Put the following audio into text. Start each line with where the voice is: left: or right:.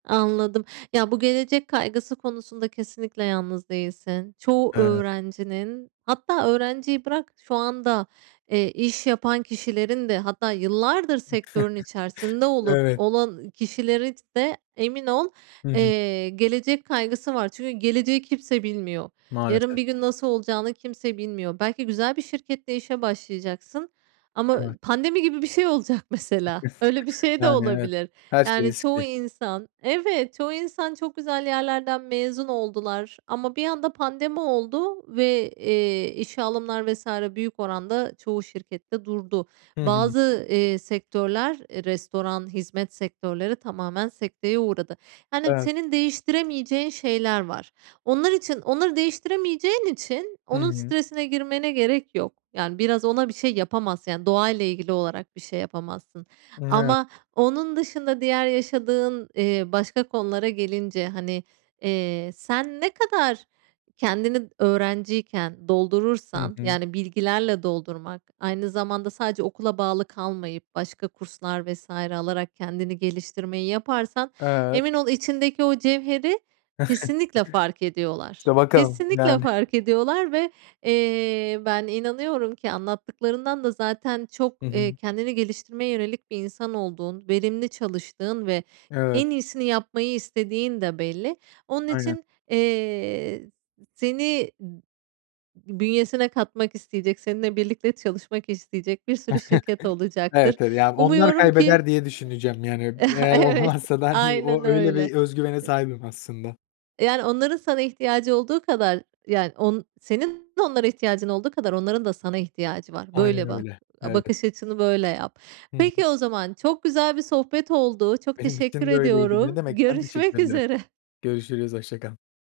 right: Anladım. Ya, bu gelecek kaygısı konusunda kesinlikle yalnız değilsin. Çoğu
left: Evet.
right: öğrencinin, hatta öğrenciyi bırak, şu anda, eee, iş yapan kişilerin de, hatta yıllardır sektörün içerisinde olup,
left: Evet.
right: olan, iii, kişilerin de emin ol,
left: Hı hı.
right: eee, gelecek kaygısı var. Çünkü geleceği kimse bilmiyor. Yarın
left: Maalesef.
right: bir gün nasıl olacağını kimse bilmiyor. Belki güzel bir şirkette işe başlayacaksın ama, ııı,
left: Evet.
right: pandemi gibi bir şey olacak mesela, öyle bir şey de
left: Yani, evet
right: olabilir.
left: her şey
right: Yani, çoğu
left: riskli.
right: insan, evet, çoğu insan çok güzel yerlerden mezun oldular ama bir anda pandemi oldu ve, eee, işe alımlar vs. büyük oranda çoğu şirkette durdu.
left: Hı hı.
right: Bazı, eee, sektörler, e, restoran, hizmet sektörleri tamamen sekteye uğradı. Yani,
left: Evet.
right: senin değiştiremeyeceğin şeyler var. Onlar için, onları değiştiremeyeceğin için
left: Hı
right: onun
left: hı.
right: stresine girmene gerek yok. Yani, biraz ona bir şey yapamazsın, yani, doğayla ilgili olarak bir şey yapamazsın
left: [unintelligible]
right: ama onun dışında diğer yaşadığın, eee, başka konulara gelince, hani, eee, sen ne kadar kendini d öğrenciyken
left: Hı
right: doldurursan,
left: hı.
right: yani, bilgilerle doldurmak, aynı zamanda sadece okula bağlı kalmayıp başka kurslar vs. alarak kendini geliştirmeyi yaparsan,
left: Evet.
right: emin ol içindeki o cevheri kesinlikle fark ediyorlar,
left: İşte bakalım.
right: kesinlikle
left: Yani.
right: fark ediyorlar ve, eee, ben inanıyorum ki anlattıklarından da zaten çok,
left: Hı
right: eee,
left: hı.
right: kendini geliştirmeye yönelik bir insan olduğun, verimli çalıştığın ve
left: Evet.
right: en iyisini yapmayı istediğin de belli. Onun
left: Aynen.
right: için, eee, s seni b bünyesine katmak isteyecek, seninle birlikte çalışmak isteyecek bir sürü şirket olacaktır.
left: Evet [unintelligible] ya, onlar
right: Umuyorum ki
left: kaybeder diye düşüneceğim, yani, öb
right: eee,
left: eğer
right: evet
left: olmazsa da, hani,
right: aynen
left: o öyle
right: öyle.
left: bir özgüvene
right: E
left: sahibim aslında.
right: Yani, onların sana ihtiyacı olduğu kadar, yani, on senin de onlara ihtiyacın olduğu kadar onların da sana ihtiyacı var.
left: Aynen
right: Böyle bak,
left: öyle.
right: a
left: Evet.
right: bakış açını böyle yap.
left: Hı hı.
right: Peki o zaman, çok güzel bir sohbet oldu. Çok
left: Benim
right: teşekkür
left: için de öyleydi. Ne
right: ediyorum.
left: demek. Ben teşekkür
right: Görüşmek
left: ederim.
right: üzere.
left: Görüşürüz, hoşça kal.